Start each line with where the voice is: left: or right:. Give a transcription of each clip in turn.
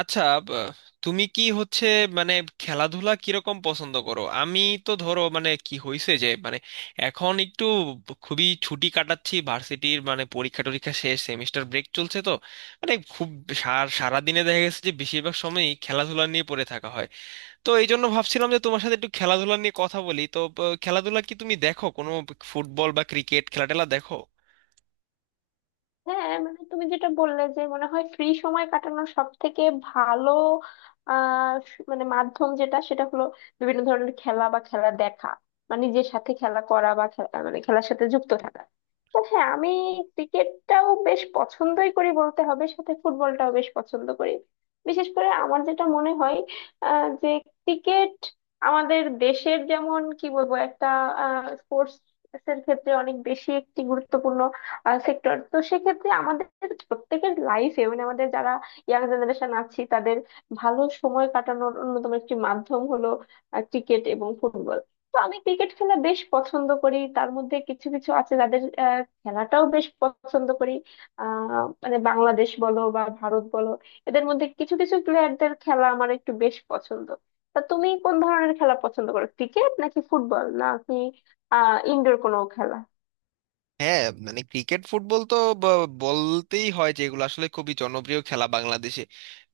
right: আচ্ছা। ব- তুমি কি হচ্ছে মানে খেলাধুলা কিরকম পছন্দ করো? আমি তো ধরো মানে কি হয়েছে যে মানে এখন একটু খুবই ছুটি কাটাচ্ছি, ভার্সিটির মানে পরীক্ষা টরীক্ষা শেষ, সেমিস্টার ব্রেক চলছে, তো মানে খুব সারাদিনে দেখা গেছে যে বেশিরভাগ সময়ই খেলাধুলা নিয়ে পড়ে থাকা হয়। তো এই জন্য ভাবছিলাম যে তোমার সাথে একটু খেলাধুলা নিয়ে কথা বলি। তো খেলাধুলা কি তুমি দেখো? কোনো ফুটবল বা ক্রিকেট খেলা টেলা দেখো?
left: হ্যাঁ, মানে তুমি যেটা বললে যে মনে হয় ফ্রি সময় কাটানোর সব থেকে ভালো মানে মাধ্যম যেটা সেটা হলো বিভিন্ন ধরনের খেলা বা খেলা দেখা বা নিজের সাথে খেলা করা বা খেলা মানে খেলার সাথে যুক্ত থাকা। তো হ্যাঁ, আমি ক্রিকেটটাও বেশ পছন্দই করি বলতে হবে, সাথে ফুটবলটাও বেশ পছন্দ করি। বিশেষ করে আমার যেটা মনে হয় যে ক্রিকেট আমাদের দেশের যেমন কি বলবো একটা স্পোর্টস এর ক্ষেত্রে অনেক বেশি একটি গুরুত্বপূর্ণ সেক্টর। তো সেক্ষেত্রে আমাদের প্রত্যেকের লাইফে মানে আমাদের যারা ইয়াং জেনারেশন আছি তাদের ভালো সময় কাটানোর অন্যতম একটি মাধ্যম হলো ক্রিকেট এবং ফুটবল। তো আমি ক্রিকেট খেলা বেশ পছন্দ করি, তার মধ্যে কিছু কিছু আছে যাদের খেলাটাও বেশ পছন্দ করি। মানে বাংলাদেশ বলো বা ভারত বলো, এদের মধ্যে কিছু কিছু প্লেয়ারদের খেলা আমার একটু বেশ পছন্দ। তা তুমি কোন ধরনের খেলা পছন্দ করো, ক্রিকেট নাকি ফুটবল নাকি ইনডোর কোনো খেলা?
right: হ্যাঁ মানে ক্রিকেট ফুটবল তো বলতেই হয় যে এগুলো আসলে খুবই জনপ্রিয় খেলা বাংলাদেশে।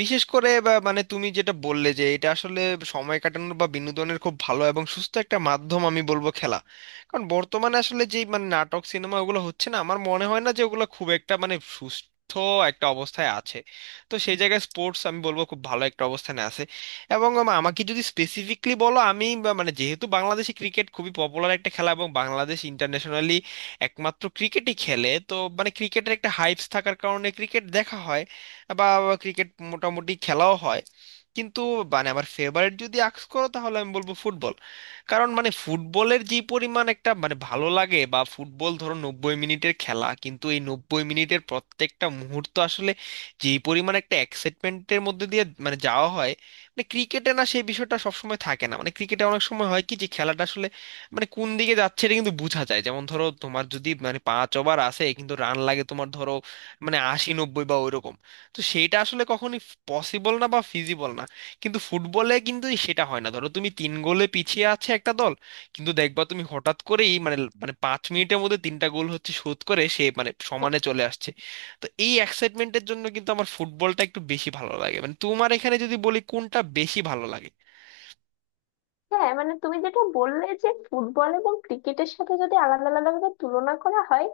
right: বিশেষ করে মানে তুমি যেটা বললে যে এটা আসলে সময় কাটানোর বা বিনোদনের খুব ভালো এবং সুস্থ একটা মাধ্যম, আমি বলবো খেলা। কারণ বর্তমানে আসলে যেই মানে নাটক সিনেমা ওগুলো হচ্ছে, না আমার মনে হয় না যে ওগুলো খুব একটা মানে সুস্থ একটা অবস্থায় আছে। তো সেই জায়গায় স্পোর্টস আমি বলবো খুব ভালো একটা অবস্থানে আছে। এবং আমাকে যদি স্পেসিফিকলি বলো, আমি মানে যেহেতু বাংলাদেশে ক্রিকেট খুবই পপুলার একটা খেলা এবং বাংলাদেশ ইন্টারন্যাশনালি একমাত্র ক্রিকেটই খেলে, তো মানে ক্রিকেটের একটা হাইপস থাকার কারণে ক্রিকেট দেখা হয় বা ক্রিকেট মোটামুটি খেলাও হয়। কিন্তু মানে আমার ফেভারিট যদি আস্ক করো, তাহলে আমি বলবো ফুটবল। কারণ মানে ফুটবলের যে পরিমাণ একটা মানে ভালো লাগে, বা ফুটবল ধরো 90 মিনিটের খেলা, কিন্তু এই 90 মিনিটের প্রত্যেকটা মুহূর্ত আসলে যে পরিমাণ একটা এক্সাইটমেন্টের মধ্যে দিয়ে মানে যাওয়া হয়, মানে ক্রিকেটে না সেই বিষয়টা সবসময় থাকে না। মানে ক্রিকেটে অনেক সময় হয় কি যে খেলাটা আসলে মানে কোন দিকে যাচ্ছে এটা কিন্তু বোঝা যায়। যেমন ধরো তোমার যদি মানে 5 ওভার আছে, কিন্তু রান লাগে তোমার ধরো মানে 80 90 বা ওইরকম, তো সেটা আসলে কখনই পসিবল না বা ফিজিবল না। কিন্তু ফুটবলে কিন্তু সেটা হয় না, ধরো তুমি 3 গোলে পিছিয়ে আছে একটা দল, কিন্তু দেখবা তুমি হঠাৎ করেই মানে মানে 5 মিনিটের মধ্যে 3টা গোল হচ্ছে, শোধ করে সে মানে সমানে চলে আসছে। তো এই এক্সাইটমেন্টের জন্য কিন্তু আমার ফুটবলটা একটু বেশি ভালো লাগে। মানে তোমার এখানে যদি বলি কোনটা বেশি ভালো লাগে।
left: হ্যাঁ, মানে তুমি যেটা বললে যে ফুটবল এবং ক্রিকেটের সাথে যদি আলাদা আলাদা ভাবে তুলনা করা হয়,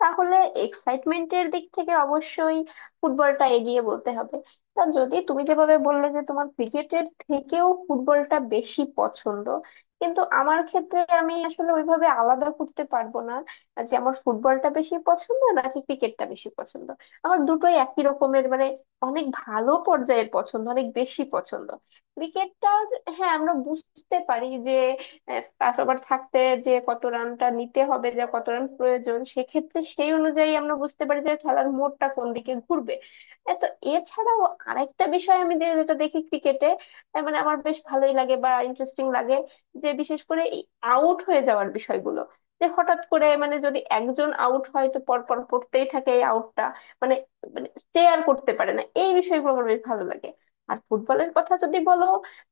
left: তাহলে এক্সাইটমেন্টের দিক থেকে অবশ্যই ফুটবলটা এগিয়ে বলতে হবে। তা যদি তুমি যেভাবে বললে যে তোমার ক্রিকেটের থেকেও ফুটবলটা বেশি পছন্দ, কিন্তু আমার ক্ষেত্রে আমি আসলে ওইভাবে আলাদা করতে পারবো না যে আমার ফুটবলটা বেশি পছন্দ নাকি ক্রিকেটটা বেশি পছন্দ। আমার দুটোই একই রকমের, মানে অনেক ভালো পর্যায়ের পছন্দ, অনেক বেশি পছন্দ। ক্রিকেটটা, হ্যাঁ আমরা বুঝতে পারি যে পাস ওভার থাকতে যে কত রানটা নিতে হবে যা কত রান প্রয়োজন, সেক্ষেত্রে সেই অনুযায়ী আমরা বুঝতে পারি যে খেলার মোড়টা কোন দিকে ঘুরবে। এ তো এছাড়াও আরেকটা বিষয় আমি যেটা দেখি ক্রিকেটে, মানে আমার বেশ ভালোই লাগে বা ইন্টারেস্টিং লাগে, যে বিশেষ করে এই আউট হয়ে যাওয়ার বিষয়গুলো, যে হঠাৎ করে মানে যদি একজন আউট হয় তো পরপর পড়তেই থাকে এই আউটটা, মানে মানে স্টে আর করতে পারে না, এই বিষয়গুলো আমার বেশ ভালো লাগে। আর ফুটবলের কথা যদি বলো,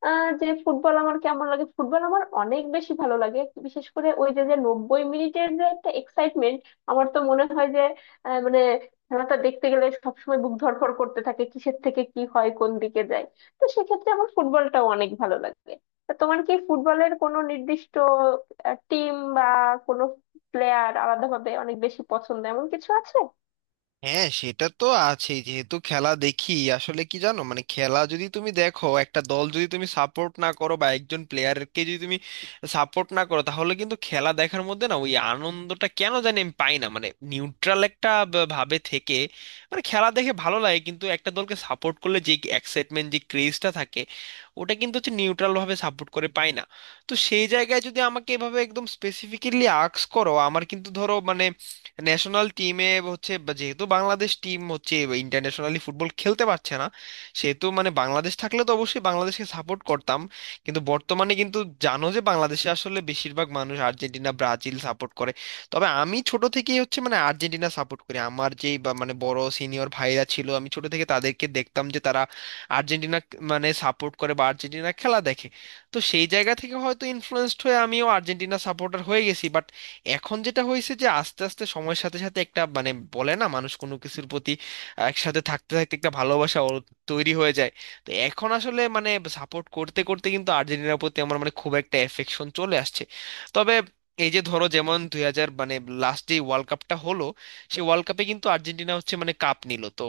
left: যে ফুটবল আমার কেমন লাগে, ফুটবল আমার অনেক বেশি ভালো লাগে। বিশেষ করে ওই যে যে 90 মিনিটের যে একটা এক্সাইটমেন্ট, আমার তো মনে হয় যে মানে খেলাটা দেখতে গেলে সবসময় বুক ধড়ফড় করতে থাকে কিসের থেকে কি হয়, কোন দিকে যায়। তো সেক্ষেত্রে আমার ফুটবলটাও অনেক ভালো লাগে। তা তোমার কি ফুটবলের কোনো নির্দিষ্ট টিম বা কোনো প্লেয়ার আলাদাভাবে অনেক বেশি পছন্দ, এমন কিছু আছে?
right: হ্যাঁ সেটা তো আছেই, যেহেতু খেলা দেখি। আসলে কি জানো, মানে খেলা যদি তুমি দেখো, একটা দল যদি তুমি সাপোর্ট না করো বা একজন প্লেয়ারকে যদি তুমি সাপোর্ট না করো, তাহলে কিন্তু খেলা দেখার মধ্যে না ওই আনন্দটা কেন জানি আমি পাই না। মানে নিউট্রাল একটা ভাবে থেকে মানে খেলা দেখে ভালো লাগে, কিন্তু একটা দলকে সাপোর্ট করলে যে এক্সাইটমেন্ট যে ক্রেজটা থাকে, ওটা কিন্তু হচ্ছে নিউট্রাল ভাবে সাপোর্ট করে পাই না। তো সেই জায়গায় যদি আমাকে এভাবে একদম স্পেসিফিক্যালি আস্ক করো, আমার কিন্তু ধরো মানে ন্যাশনাল টিমে হচ্ছে যেহেতু বাংলাদেশ টিম হচ্ছে ইন্টারন্যাশনালি ফুটবল খেলতে পারছে না, সেহেতু মানে বাংলাদেশ থাকলে তো অবশ্যই বাংলাদেশকে সাপোর্ট করতাম। কিন্তু বর্তমানে কিন্তু জানো যে বাংলাদেশে আসলে বেশিরভাগ মানুষ আর্জেন্টিনা ব্রাজিল সাপোর্ট করে। তবে আমি ছোট থেকেই হচ্ছে মানে আর্জেন্টিনা সাপোর্ট করি। আমার যেই বা মানে বড় সিনিয়র ভাইরা ছিল, আমি ছোট থেকে তাদেরকে দেখতাম যে তারা আর্জেন্টিনা মানে সাপোর্ট করে বা আর্জেন্টিনা খেলা দেখে। তো সেই জায়গা থেকে হয়তো ইনফ্লুয়েন্সড হয়ে আমিও আর্জেন্টিনা সাপোর্টার হয়ে গেছি। বাট এখন যেটা হয়েছে যে আস্তে আস্তে সময়ের সাথে সাথে একটা মানে বলে না, মানুষ কোনো কিছুর প্রতি একসাথে থাকতে থাকতে একটা ভালোবাসা ওর তৈরি হয়ে যায়। তো এখন আসলে মানে সাপোর্ট করতে করতে কিন্তু আর্জেন্টিনার প্রতি আমার মানে খুব একটা এফেকশন চলে আসছে। তবে এই যে ধরো যেমন 2000 মানে লাস্ট যে ওয়ার্ল্ড কাপটা হলো, সেই ওয়ার্ল্ড কাপে কিন্তু আর্জেন্টিনা হচ্ছে মানে কাপ নিল তো,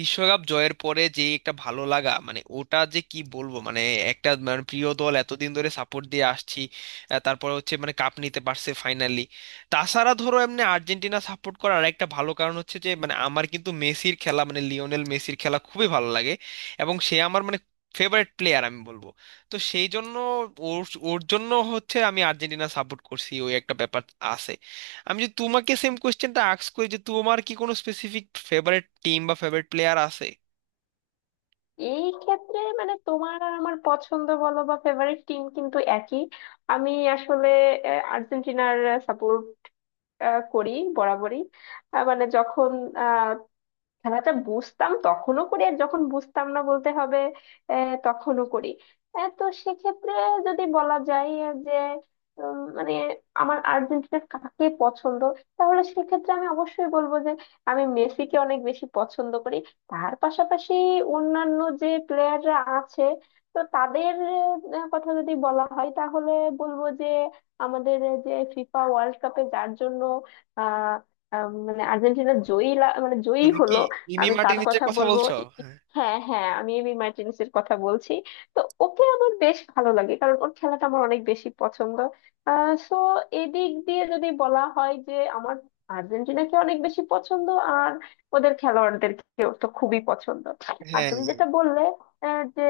right: বিশ্বকাপ জয়ের পরে যে একটা ভালো লাগা, মানে ওটা যে কি বলবো মানে, একটা মানে প্রিয় দল এতদিন ধরে সাপোর্ট দিয়ে আসছি, তারপরে হচ্ছে মানে কাপ নিতে পারছে ফাইনালি। তাছাড়া ধরো এমনি আর্জেন্টিনা সাপোর্ট করার একটা ভালো কারণ হচ্ছে যে মানে আমার কিন্তু মেসির খেলা মানে লিওনেল মেসির খেলা খুবই ভালো লাগে এবং সে আমার মানে ফেভারিট প্লেয়ার আমি বলবো। তো সেই জন্য ওর ওর জন্য হচ্ছে আমি আর্জেন্টিনা সাপোর্ট করছি, ওই একটা ব্যাপার আছে। আমি যদি তোমাকে সেম কোয়েশ্চেনটা আস্ক করি, যে তোমার কি কোনো স্পেসিফিক ফেভারিট টিম বা ফেভারিট প্লেয়ার আছে?
left: এই ক্ষেত্রে মানে তোমার আর আমার পছন্দ বলো বা ফেভারিট টিম কিন্তু একই। আমি আসলে আর্জেন্টিনার সাপোর্ট করি বরাবরই। মানে যখন খেলাটা বুঝতাম তখনও করি আর যখন বুঝতাম না বলতে হবে তখনও করি। তো সেক্ষেত্রে যদি বলা যায় যে মানে আমার আর্জেন্টিনার কাকে পছন্দ, তাহলে সেক্ষেত্রে আমি অবশ্যই বলবো যে আমি মেসিকে অনেক বেশি পছন্দ করি। তার পাশাপাশি অন্যান্য যে প্লেয়াররা আছে তো তাদের কথা যদি বলা হয় তাহলে বলবো যে আমাদের যে ফিফা ওয়ার্ল্ড কাপে যার জন্য আহ আহ, মানে আর্জেন্টিনা মানে জয়ী
right: তুমি কি
left: হলো।
right: ইমি
left: আমি তার
right: মার্টিনেজের
left: কথা
right: কথা
left: বলবো।
right: বলছো? হ্যাঁ।
left: হ্যাঁ হ্যাঁ, আমি এমি মার্টিনেসের কথা বলছি। তো ওকে আমার বেশ ভালো লাগে কারণ ওর খেলাটা আমার অনেক বেশি পছন্দ। সো এদিক দিয়ে যদি বলা হয় যে আমার আর্জেন্টিনাকে অনেক বেশি পছন্দ আর ওদের খেলোয়াড়দেরকে তো খুবই পছন্দ। আর
right: হ্যাঁ,
left: তুমি যেটা বললে যে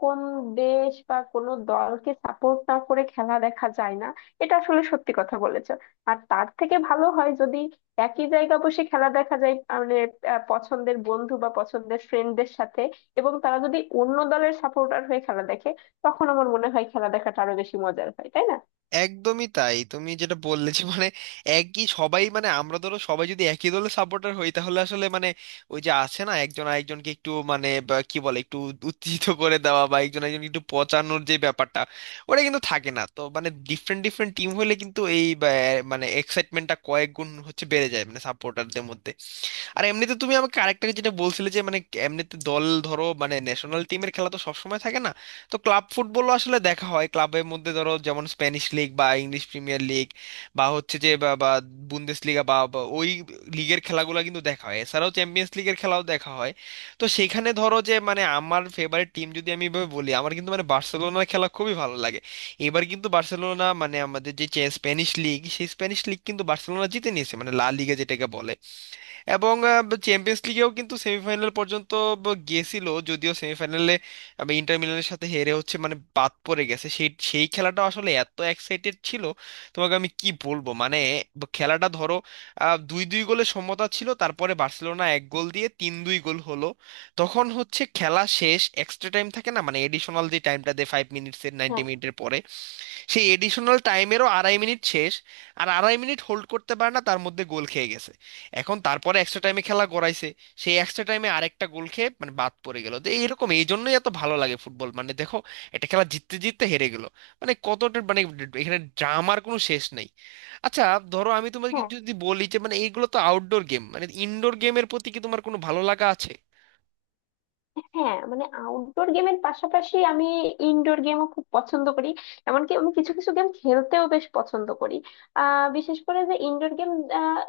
left: কোন দেশ বা কোন দলকে সাপোর্ট না করে খেলা দেখা যায় না, এটা আসলে সত্যি কথা বলেছো। আর তার থেকে ভালো হয় যদি একই জায়গা বসে খেলা দেখা যায়, মানে পছন্দের বন্ধু বা পছন্দের ফ্রেন্ডদের সাথে। এবং তারা যদি অন্য দলের সাপোর্টার হয়ে খেলা দেখে, তখন আমার মনে হয় খেলা দেখাটা আরো বেশি মজার হয়, তাই না?
right: একদমই তাই। তুমি যেটা বললে যে মানে একই সবাই মানে আমরা ধরো সবাই যদি একই দলের সাপোর্টার হই, তাহলে আসলে মানে ওই যে আছে না একজন আরেকজনকে একটু মানে বা কি বলে একটু উত্তেজিত করে দেওয়া বা একজন আরেকজনকে একটু পচানোর যে ব্যাপারটা, ওটা কিন্তু থাকে না। তো মানে ডিফারেন্ট ডিফারেন্ট টিম হলে কিন্তু এই মানে এক্সাইটমেন্টটা কয়েক গুণ হচ্ছে বেড়ে যায় মানে সাপোর্টারদের মধ্যে। আর এমনিতে তুমি আমাকে আরেকটা যেটা বলছিলে যে মানে এমনিতে দল ধরো মানে ন্যাশনাল টিমের খেলা তো সবসময় থাকে না। তো ক্লাব ফুটবলও আসলে দেখা হয় ক্লাবের মধ্যে, ধরো যেমন স্প্যানিশ লিগ বা ইংলিশ প্রিমিয়ার লিগ বা হচ্ছে যে বা বা বুন্দেশ লিগা বা বা ওই লিগের খেলাগুলো কিন্তু দেখা হয়। এছাড়াও চ্যাম্পিয়ন্স লিগের খেলাও দেখা হয়। তো সেখানে ধরো যে মানে আমার ফেভারিট টিম যদি আমি এভাবে বলি, আমার কিন্তু মানে বার্সেলোনার খেলা খুবই ভালো লাগে। এবার কিন্তু বার্সেলোনা মানে আমাদের যে স্প্যানিশ লিগ, সেই স্প্যানিশ লিগ কিন্তু বার্সেলোনা জিতে নিয়েছে, মানে লা লিগা যেটাকে বলে। এবং চ্যাম্পিয়ন্স লিগেও কিন্তু সেমিফাইনাল পর্যন্ত গেছিল, যদিও সেমিফাইনালে ইন্টার মিলানের সাথে হেরে হচ্ছে মানে বাদ পড়ে গেছে। সেই সেই খেলাটা আসলে এত এক্সাইটেড ছিল তোমাকে আমি কি বলবো, মানে খেলাটা ধরো 2-2 গোলে সমতা ছিল, তারপরে বার্সেলোনা এক গোল দিয়ে 3-2 গোল হলো। তখন হচ্ছে খেলা শেষ, এক্সট্রা টাইম থাকে না মানে এডিশনাল যে টাইমটা দেয় 5 মিনিটসের, নাইনটি
left: হ্যাঁ
right: মিনিটের পরে। সেই এডিশনাল টাইমেরও 2.5 মিনিট শেষ, আর 2.5 মিনিট হোল্ড করতে পারে না, তার মধ্যে গোল খেয়ে গেছে। এখন তারপরে এক্সট্রা টাইমে খেলা গড়াইছে, সেই এক্সট্রা টাইমে আরেকটা গোল খেয়ে মানে বাদ পড়ে গেল। তো এইরকম, এই জন্যই এত ভালো লাগে ফুটবল, মানে দেখো একটা খেলা জিততে জিততে হেরে গেল, মানে কতটা মানে এখানে ড্রামার কোনো শেষ নেই। আচ্ছা ধরো আমি তোমাকে
left: হ্যাঁ।
right: যদি বলি যে মানে এইগুলো তো আউটডোর গেম, মানে ইনডোর গেমের প্রতি কি তোমার কোনো ভালো লাগা আছে?
left: হ্যাঁ, মানে আউটডোর গেমের পাশাপাশি আমি ইনডোর গেমও খুব পছন্দ করি। এমনকি আমি কিছু কিছু গেম খেলতেও বেশ পছন্দ করি। বিশেষ করে যে ইনডোর গেম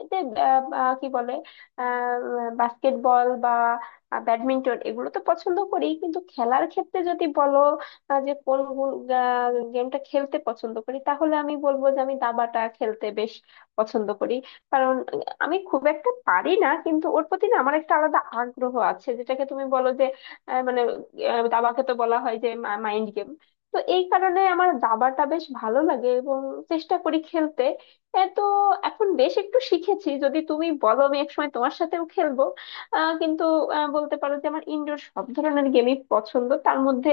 left: যে আহ, আহ, কি বলে বাস্কেটবল বা ব্যাডমিন্টন, এগুলো তো পছন্দ করি। কিন্তু খেলার ক্ষেত্রে যদি বলো যে কোন গেমটা খেলতে পছন্দ করি, তাহলে আমি বলবো যে আমি দাবাটা খেলতে বেশ পছন্দ করি। কারণ আমি খুব একটা পারি না কিন্তু ওর প্রতি না আমার একটা আলাদা আগ্রহ আছে, যেটাকে তুমি বলো মানে দাবাকে তো বলা হয় যে মাইন্ড গেম। তো এই কারণে আমার দাবাটা বেশ ভালো লাগে এবং চেষ্টা করি খেলতে। এ তো এখন বেশ একটু শিখেছি, যদি তুমি বলো আমি একসময় তোমার সাথেও খেলবো। কিন্তু বলতে পারো যে আমার ইনডোর সব ধরনের গেমই পছন্দ, তার মধ্যে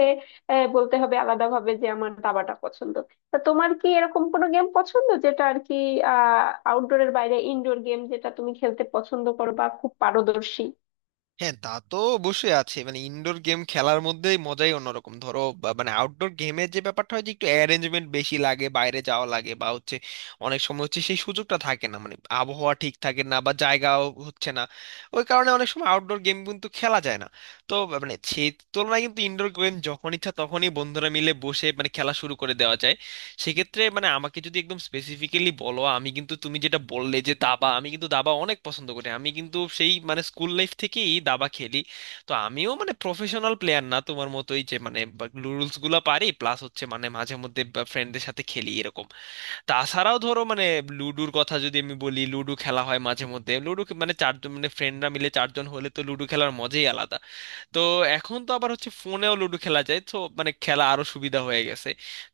left: বলতে হবে আলাদাভাবে যে আমার দাবাটা পছন্দ। তা তোমার কি এরকম কোনো গেম পছন্দ যেটা আর কি আহ আউটডোরের বাইরে ইনডোর গেম, যেটা তুমি খেলতে পছন্দ করো বা খুব পারদর্শী?
right: হ্যাঁ তা তো অবশ্যই আছে। মানে ইনডোর গেম খেলার মধ্যে মজাই অন্যরকম। ধরো মানে আউটডোর গেমের যে ব্যাপারটা হয় যে একটু অ্যারেঞ্জমেন্ট বেশি লাগে, বাইরে যাওয়া লাগে, বা হচ্ছে অনেক সময় হচ্ছে সেই সুযোগটা থাকে না, মানে আবহাওয়া ঠিক থাকে না বা জায়গাও হচ্ছে না, ওই কারণে অনেক সময় আউটডোর গেম কিন্তু খেলা যায় না। তো মানে সেই তুলনায় কিন্তু ইনডোর গেম যখন ইচ্ছা তখনই বন্ধুরা মিলে বসে মানে খেলা শুরু করে দেওয়া যায়। সেক্ষেত্রে মানে আমাকে যদি একদম স্পেসিফিক্যালি বলো, আমি কিন্তু তুমি যেটা বললে যে দাবা, আমি কিন্তু দাবা অনেক পছন্দ করি। আমি কিন্তু সেই মানে স্কুল লাইফ থেকেই দাবা খেলি। তো আমিও মানে প্রফেশনাল প্লেয়ার না তোমার মতোই, যে মানে রুলস গুলো পারি প্লাস হচ্ছে মানে মাঝে মধ্যে ফ্রেন্ডদের সাথে খেলি এরকম। তাছাড়াও ধরো মানে লুডোর কথা যদি আমি বলি, লুডো খেলা হয় মাঝে মধ্যে। লুডো মানে চারজন মানে ফ্রেন্ডরা মিলে চারজন হলে তো লুডো খেলার মজাই আলাদা। তো এখন তো আবার হচ্ছে ফোনেও লুডো খেলা যায়, তো মানে খেলা আরো সুবিধা হয়ে গেছে।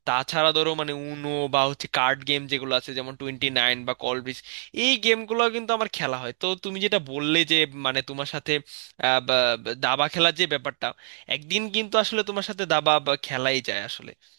right: তাছাড়া ধরো মানে উনো বা হচ্ছে কার্ড গেম যেগুলো আছে, যেমন 29 বা কল ব্রিজ, এই গেমগুলো কিন্তু আমার খেলা হয়। তো তুমি যেটা বললে যে মানে তোমার সাথে বা দাবা খেলার যে ব্যাপারটা, একদিন কিন্তু আসলে তোমার সাথে দাবা বা খেলাই যায় আসলে।